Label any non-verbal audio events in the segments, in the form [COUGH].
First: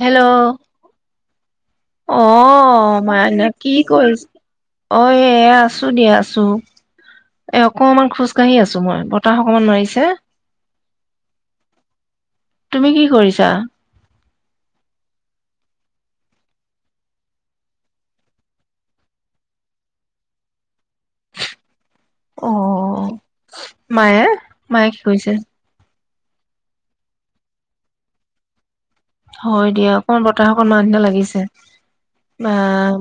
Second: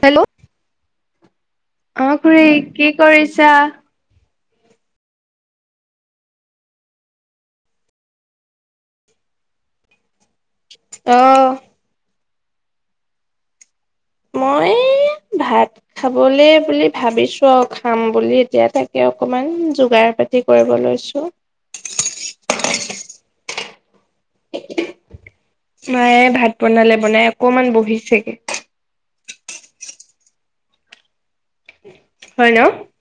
Hello অ খুৰী কি অ', মানে কৰিছা? কি কৰিছে? অ', এ, এ, আছো দিয়া আছো এ, অকনমান খোজ কাঢ়ি আছো মই, বতাহ অকমান মাৰিছে। অ'। তুমি কি কৰিছা? মই ভাত খাবলৈ বুলি ভাবিছো আৰু খাম বুলি এতিয়া তাকে অকমান যোগাৰ পাতি কৰিব লৈছো। অ মায়ে মায়ে কি কৰিছে মায়ে ভাত বনালে বনাই অকমান বহিছেগে। হয় দিয়া, অকমান বতাহ অকণমানাহ দিনা লাগিছে। হয় ন? অ'।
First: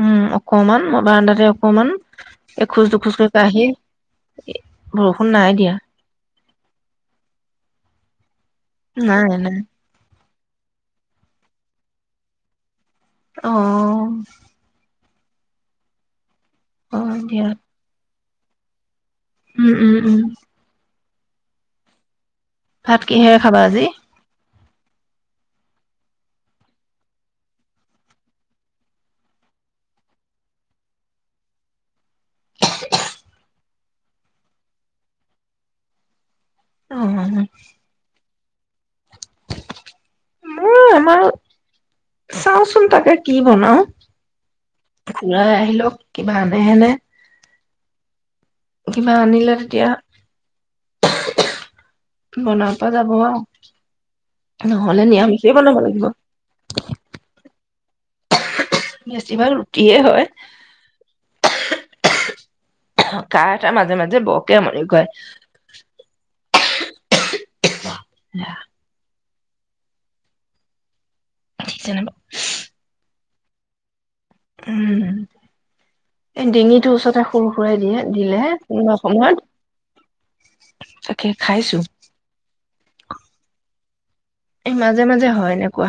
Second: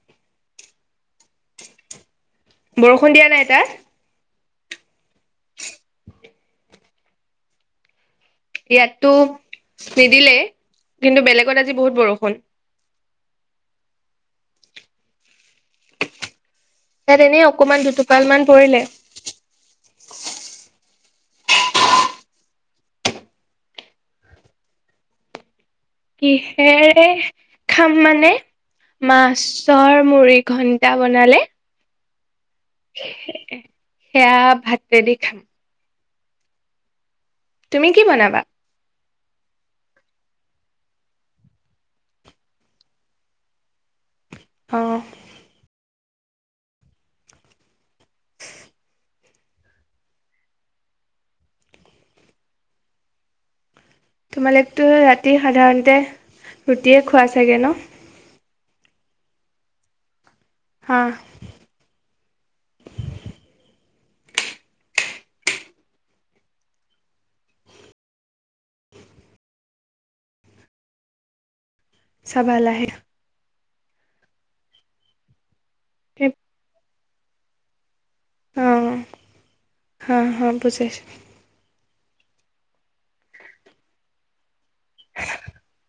উম, অকমান ম বাৰানডাতে অকমান বৰষুণ দিয়া নাই তাত? এ, বৰষুণ নাই দিয়া। ইয়াততো নাই নাই নিদিলে। কিন্তু বেলেগত আজি বহুত বৰষুণ। অ'। অ ত' এনে দিয়া অকমান দুটুপ ালমান পৰিলে উম উম উম ভাত কিহেৰে খাবা আজি কিহেৰে খাম মানে মাছৰ মুৰি ঘণ্টা বনালে সেয়া ভাতেদি খাম তুমি কি বনাবা মই আমাৰ চাওচোন তাকে কি বনাও অঁ ঘৰাই আহিলও কিবা আনেহেনে কিবা আনিলে তেতিয়া বনাব পৰা যাব আৰু তোমালোকতো নহলে ৰাতি নিৰামিষেই বনাব সাধাৰণতে লাগিব ৰুটিয়ে খোৱা চাগে ন বেছি ভাগ ৰুটিয়ে হয় হা কাহ এটা মাজে মাজে বৰকে আমনি কৰে ঠিক যেনিবা সৱাল আহ উম এ ডিঙিটো ওচৰত এ সৰু সুৰাই দিয়ে দিলেহে অঁ কোনোবা হা হা সময়ত বুজাইছো তাকে খাইছো [INAUDIBLE] এ মাজে মাজে হয় এনেকুৱা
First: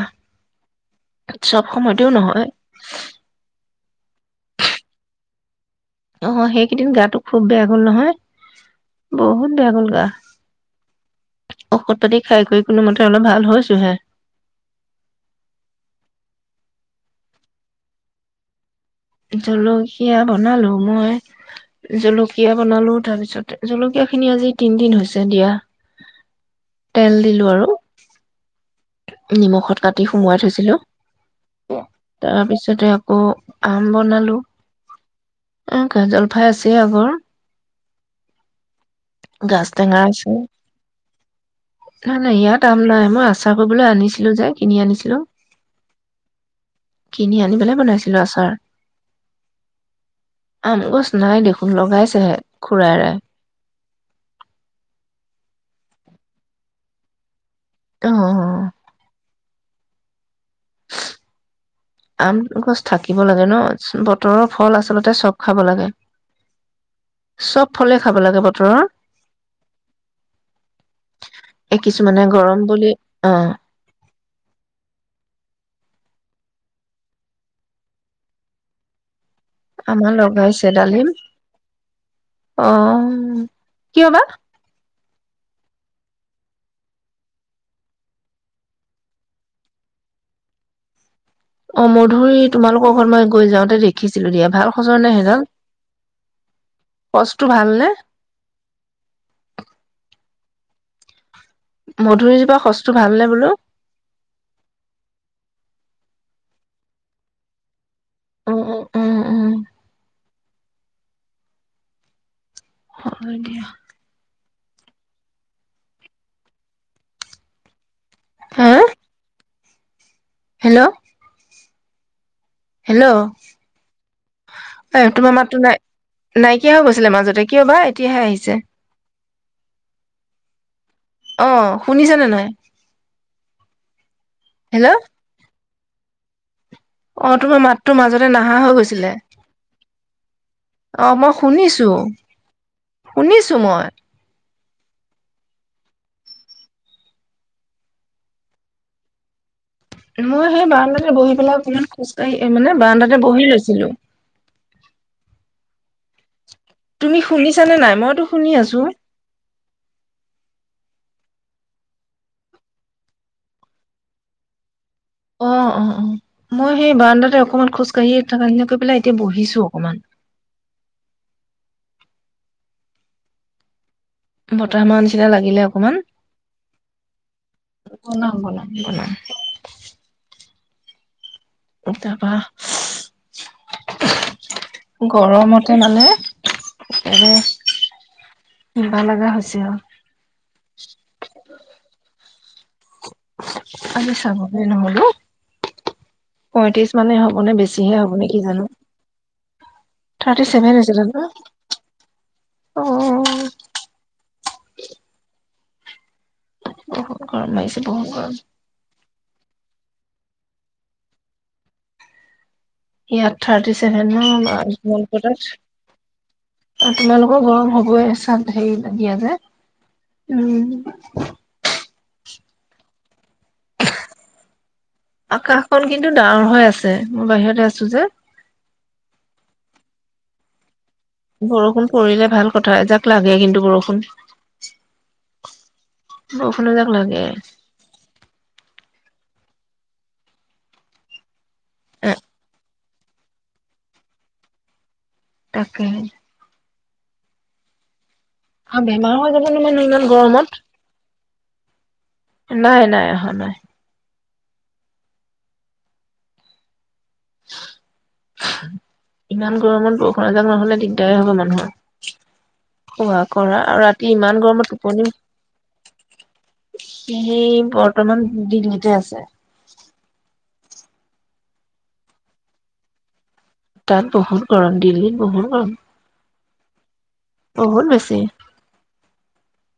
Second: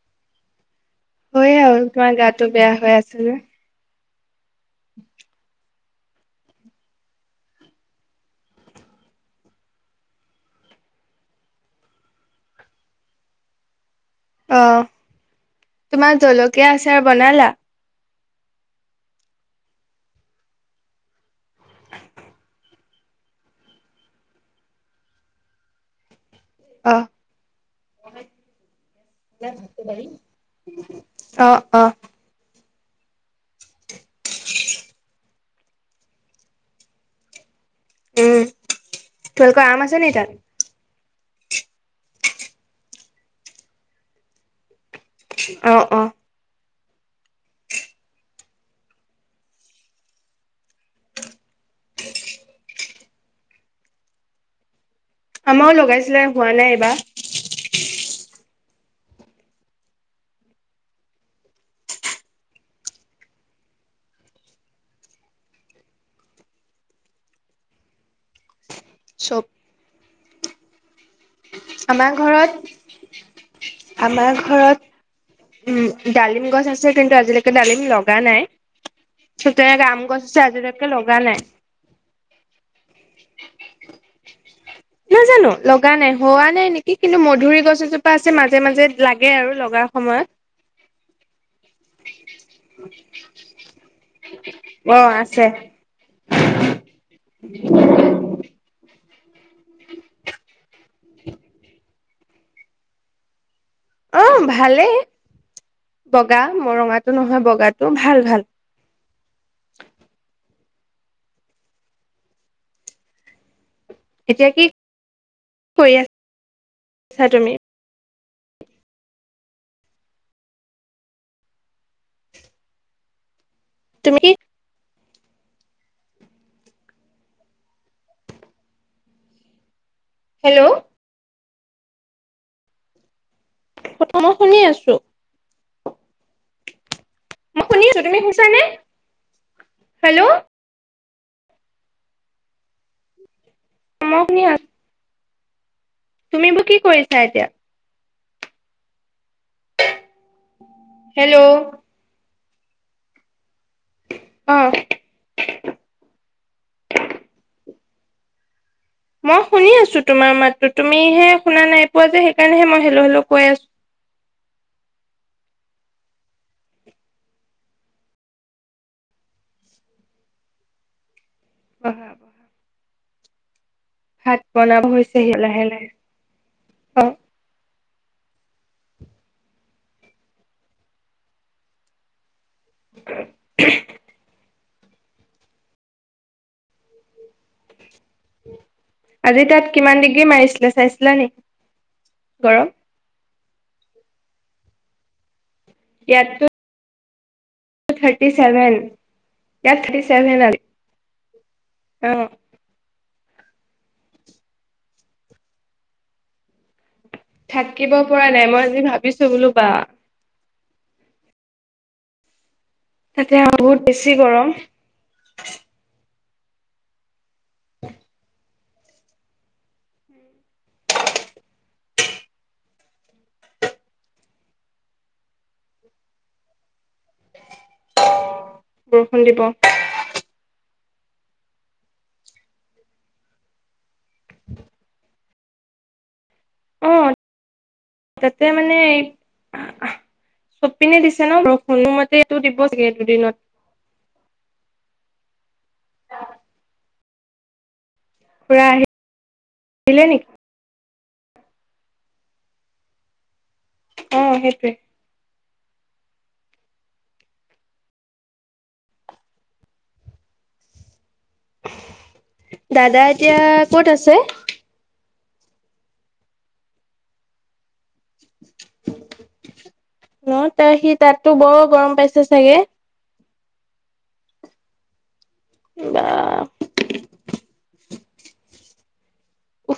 চব হয়েই আৰু সময়তেও তোমাৰ নহয় গাটো বেয়া হৈ আছিল অঁ সেইকেইদিন গাটো খুব বেয়া গল নহয় বহুত বেয়া গল গা ঔষধ পাতি খাই কৰি কোনোমতে অলপ ভাল হৈছোহে অঁ তোমাৰ জলকীয়া আচাৰ বনালা জলকীয়া বনালো মই জলকীয়া বনালো তাৰপিছত জলকীয়া খিনি আজি তিনদিন হৈছে দিয়া অঁ তেল দিলো আৰু নিমখত কাটি সুমোৱাই থৈছিলো অঁ অঁ তাৰ পিছত তাতে আাকৌ আম বনালোঁ অঁ জলফাই আছে আগৰ উম তোালোকৰ গাছ আম টেঙা আছে নে তাত নাই নাই ইয়াত আম নাই মই আচাৰ কৰিবলৈ আনিছিলো যে কিনি আনিছিলো অঁ অঁ কিনি আনি পেলাই বনাইছিলো আচাৰ আম গছ নাই দেখোন লগাইছেহে খুৰাইয়ে আমাৰো লগাইছিলে হোৱা নাই এইবাৰ অঁ অঁ আম গছ থাকিব লাগে ন বতৰৰ ফল আচলতে চব খাব লাগে চব ফলে খাব লাগে বতৰৰ চব- এই আমাৰ কিছুমানে ঘৰত, গৰম বুলি অ আমাৰ ঘৰত, উম', ডালিম গছ আছে কিন্তু আজিলৈকে ডালিম লগা নাই। ঠিক তেনেকে আম আমাৰ গছ আছে লগাইছে আজিলৈকে ডালিম। লগা নাই অ', উম ', কিয়বা? নাজানো লগা নাই, হোৱা নাই নেকি কিন্তু মধুৰি গছ এজোপা আছে মাজে- মাজে লাগে আৰু লগাৰ সময়ত। অ ', মধুৰিতোমালোকৰ ঘৰত মই গৈ যাওঁতে দেখিছিলো দিয়া ভাল অ খচৰ নাই ন, আছে সচটো ভালনে? [INAUDIBLE] মধুৰিজোপা সচটো ভালনে বোলো? অ ', ভালেই বগা মৰঙাটো নহয়, বগা, উম -উম-উম- উম হয় দিয়া। এতিয়া কি কৰি আছা তুমি? হা, হেল্ল', হেল্ল', তুমি? এ ', তোমাৰ মাততো নাই, নাইকিয়া হৈ গৈছিলে মাজতে কিয় বা এতিয়াহে আহিছে। হেল্ল', অ', শুনিছেনে নে নাই? অ ', মই শুনি আছো। অহ ', তোমাৰ মই শুনি মাতটো আছো তুমি মাজতে নাহা শুনিছানে হৈ গৈছিলে। হেল্ল' অ ', মই শুনিছো - শুনিছো। মই [UNINTELLIGIBLE] তুমি বোৰ কি কৰিছা এতিয়া? মই সেই বাৰন্দাতে বহি হেল্ল' পেলাই অকমান খোজকাঢ়ি, এই, মানে বাৰন্দাতে বহি লৈছে। ছিলো। অ তুমি শুনিছানে নাই? মইতো শুনি আছো। মই শুনি আছো তোমাৰ মাতটো। তুমিহে শুনা নাই পোৱা যে, সেইকাৰণেহে মই হেলো - হেলো কৈ আছো। অ ', - অ ', - অ ', মই সেই বাৰন্দাতে অকণমান খোজকাঢ়ি থাকা হিনি কৰি পেলাই এতিয়া বহিছো অকণমান। বাহ', বতাহ মাৰা নিচিনা হৈছেহি লাগিলে লাহে লাহে অকমান। অ কলা হৈ গল। [INAUDIBLE] [UNINTELLIGIBLE] [UNINTELLIGIBLE] গৰমতে মানে একো, আজি তাত কিমান ডিগ্ৰী মাৰিছিলে চাইছিলা নেকি? গৰম? আজি চাবহে নহ'লো। ইয়াতো পয়ত্ৰিশ মানে হওক মানে বেছিহে হ'ব নে কি জানো ইয়াত থাৰ্টি ছেভেন থাৰটি আজি চেভেন হৈছে জ অ অ থে বহুত গৰম মাৰিছে থাকিব বহুত পৰা গৰম নাই মই আজি ভাবিছো বোলো বা তাতে ইয়াত থাৰ্টি বহুত ছেভেন বেছি গৰম নলকটাত অ তোমালোকৰ গৰম হবই চাৰ্ড হেৰি নাইদিয়া যে উম আকাশখন কিন্তু ডাঙৰ হৈ আছে মই বাহিৰতে আছো যে বৰষুণ দিব বৰষুণ পৰিলে ভাল কথা এজাক লাগে কিন্তু বৰষুণ বৰষুণ এজাক অ লাগে চপ পিনে দিছে ন বৰষুণ এ কোনোমতে এটো দিব গেল দুদিনত তাকে খুৰা বেমাৰ হৈ যাব জানো মানে আহিলে ইমান নেকি গৰমত নাই নাই অহা নাই অ সেইটোৱে ইমান গৰমত বৰষুণ এজাক নহলে দিগদাৰ দায় হ'ব মানুহৰ দাদা শুৱা এতিয়া কৰা আৰু ক'ত ৰাতি আছে ইমান গৰমত টোপনি সেই বৰ বৰ্তমান দিল্লীতে আছে ত সি তাততো বৰ গৰম পাইছে চাগে তাত বহুত গৰম দিল্লীত বহুত গৰম বা [UNINTELLIGIBLE] বহুত বেছি উ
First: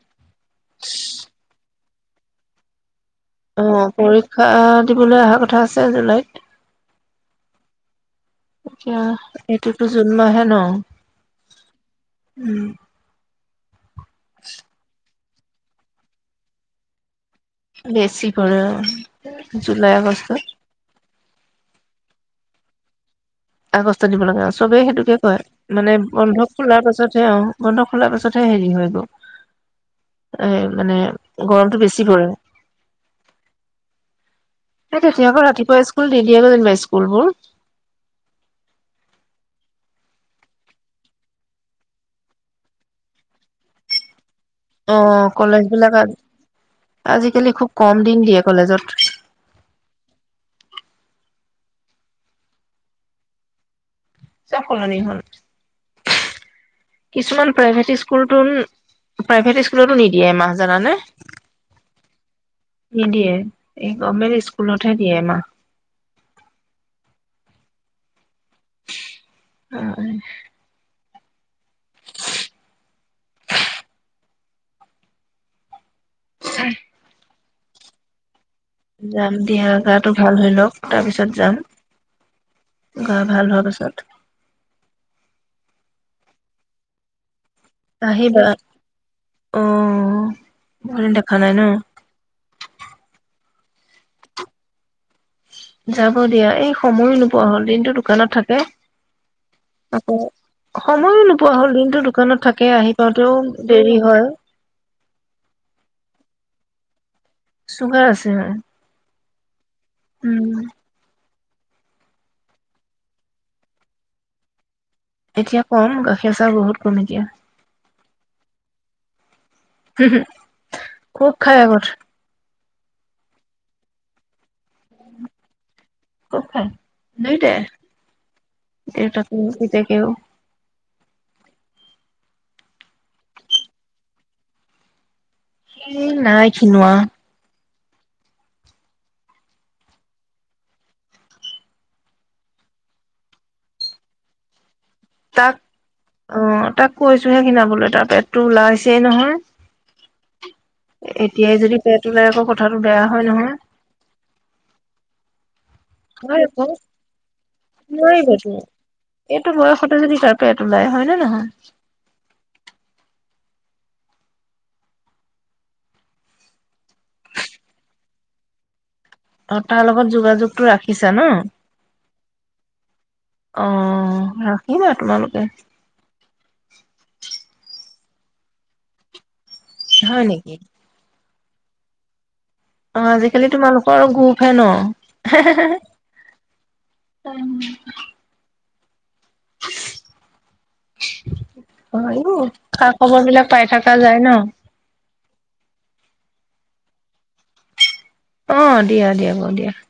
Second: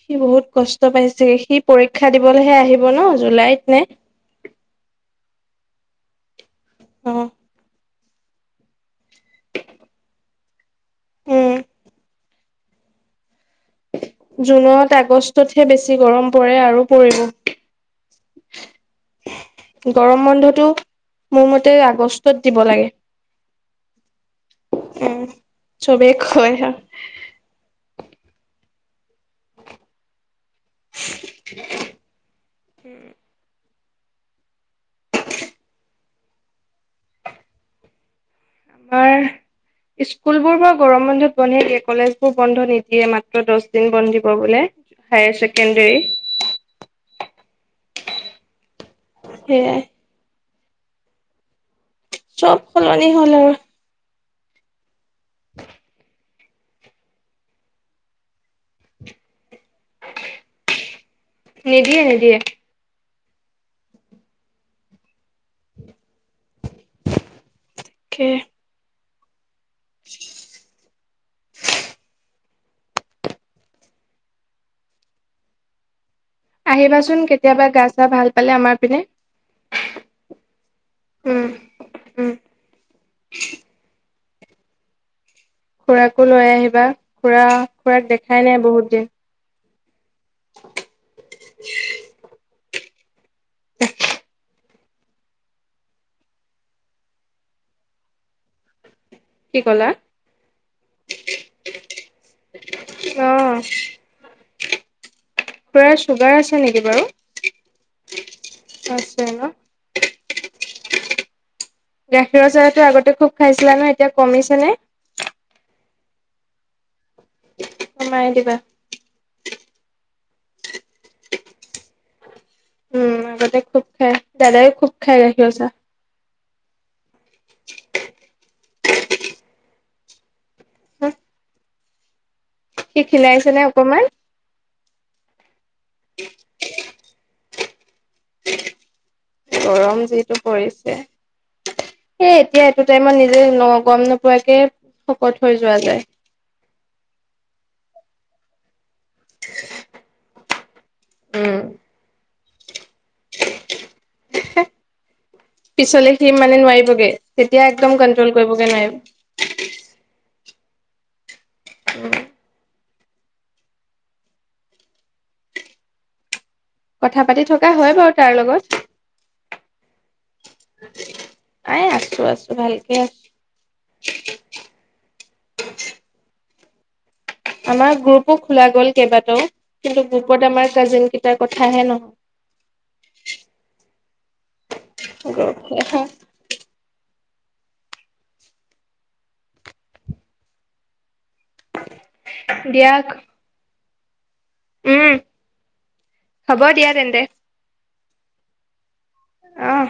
সি বহুত কষ্ট পাইছেগে সি পৰীক্ষা দিবলৈহে আহিব ন জুলাইত নে অ পৰীক্ষা দিবলৈ আহক কথা আছে জুলাইত অ [UNINTELLIGIBLE] এতিয়া এইটোতো জুনমাহে ন উম উম জুনত আগষ্ট ত'তহে বেছি গৰম পৰে আৰু পৰিব। বেছি পৰে জুলাই -আগষ্টত। বস্তুত দিব লাগে। আগষ্ট দিব লাগে আৰু চবেই সেইটোকে উম কয় মানে চবেই বন্ধ কয় হা। খোলাৰ পাছতহে বন্ধ খোলাৰ পাছত হেৰি হৈ গৈ এ মানে গৰমটো বেছি পৰে। এই তেতিয়া আকৌ ৰাতিপুৱা স্কুল নিদিয়ে ন এনেই স্কুলবোৰ। আমাৰ স্কুলবোৰ বাৰু গৰম বন্ধত বন্ধে দিয়ে। কলেজ বোৰ বন্ধ নিদিয়ে মাত্ৰ দহ দিন বন্ধ দিব। বোলে অ' হায়াৰ কলেজ বিলাক ছেকেণ্ডৰী আজি - আজিকালি খুব কম দিন দিয়ে কলেজত সেয়াই চব সলনি হ'ল আৰু চব সলনি হ'ল। [INAUDIBLE] কিছুমান প্ৰাইভেট স্কুল তুন প্ৰাইভেট ই স্কুলতো নিদিয়ে এমাহ জানানে? নিদিয়ে নিদিয়ে নিদিয়ে। এই গভমেণ্ট স্কুলতহে দিয়ে এমাহ। তাকে অ আহিবাচোন কেত কেতিয়াবা গা-চা ভাল পালে আমাৰ পিনে যাম দিয়া। গাটো ভাল হৈ লওক। তাৰপিছত উম যাম। উম গা ভাল হোৱাৰ পাছত। খুৰাকো লৈ আহিবা। খুৰা খুৰাক দেখাই আহিবা নাই বহুত দিন। অ বহুত দিন দেখা নাই ন? যাব দিয়া। এই সময়ো নোপোৱা হ'ল। দিনটো দোকানত থাকে। কি ক'লা? আ সময়ো নোপোৱা হ'ল। দিনটো দোকানত থাকে, আহি পাওঁতেও অ', দেৰি হয়। খুৰাৰ চুগাৰ আছে নেকি বাৰু? চুগাৰ আছে। হয়। আছে ন। উম গাখীৰৰ চাহটো আগতে খুব খাইছিলা ন এতিয়া কমিছে নে? এতিয়া কম। গাখীৰৰ চাহ বহুত কম এতিয়া। কমাই দিবা। খুব খাই আগত। উম আগতে খুব খায়। দাদাই খুব খুব খায় গাখীৰৰ চাহ। খুব খায় দুইটাই। হম সি খিলাইছে নে অকমান উ নাই খিনোৱা গৰম যিটো পৰিছে সেই এতিয়া এইটো টাইমত নিজে ন গম নোপোৱাকে শকত হৈ তাক যোৱা যায়। অ তাক কৈছো সেই কিনাবলৈ তাৰ পেট ওলাইছে নহয় এতিয়াই উম, যদি পেট ওলাই আকৌ আৰু বেয়া হয় নহয় পিছলে সি নোৱাৰিব মানে নোৱাৰিবগে তেতিয়া একদম কন্ট্ৰল নোৱাৰিবতো কৰিবগে এইটো বয়সতে যদি নোৱাৰিব কাৰ্পেট ওলাই হয় নে নহয় কথা পাতি থকা হয় বাৰু তাৰ লগত অ তাৰ লগত যোগাযোগ টো ৰাখিছা ন ভাল অ ৰাখিবা তোমালোক উ আমাৰ গ্ৰুপো খোলা গ'ল কেইবাটাও কিন্তু হয় গ্ৰুপত নেকি আমাৰ কাজিন [UNINTELLIGIBLE] কথাহে নহয় অ আজিকালি তোমালোকৰ গ্ৰুপ হে ন গ্ৰুপ হে হয় উ [INAUDIBLE] পাৰিব খা দিয়া খবৰ বিলাক পাই থাক পৰা যায় ন উম হব দিয়া তেন্তে অ দিয়া দিয়া ব দিয়া অ'।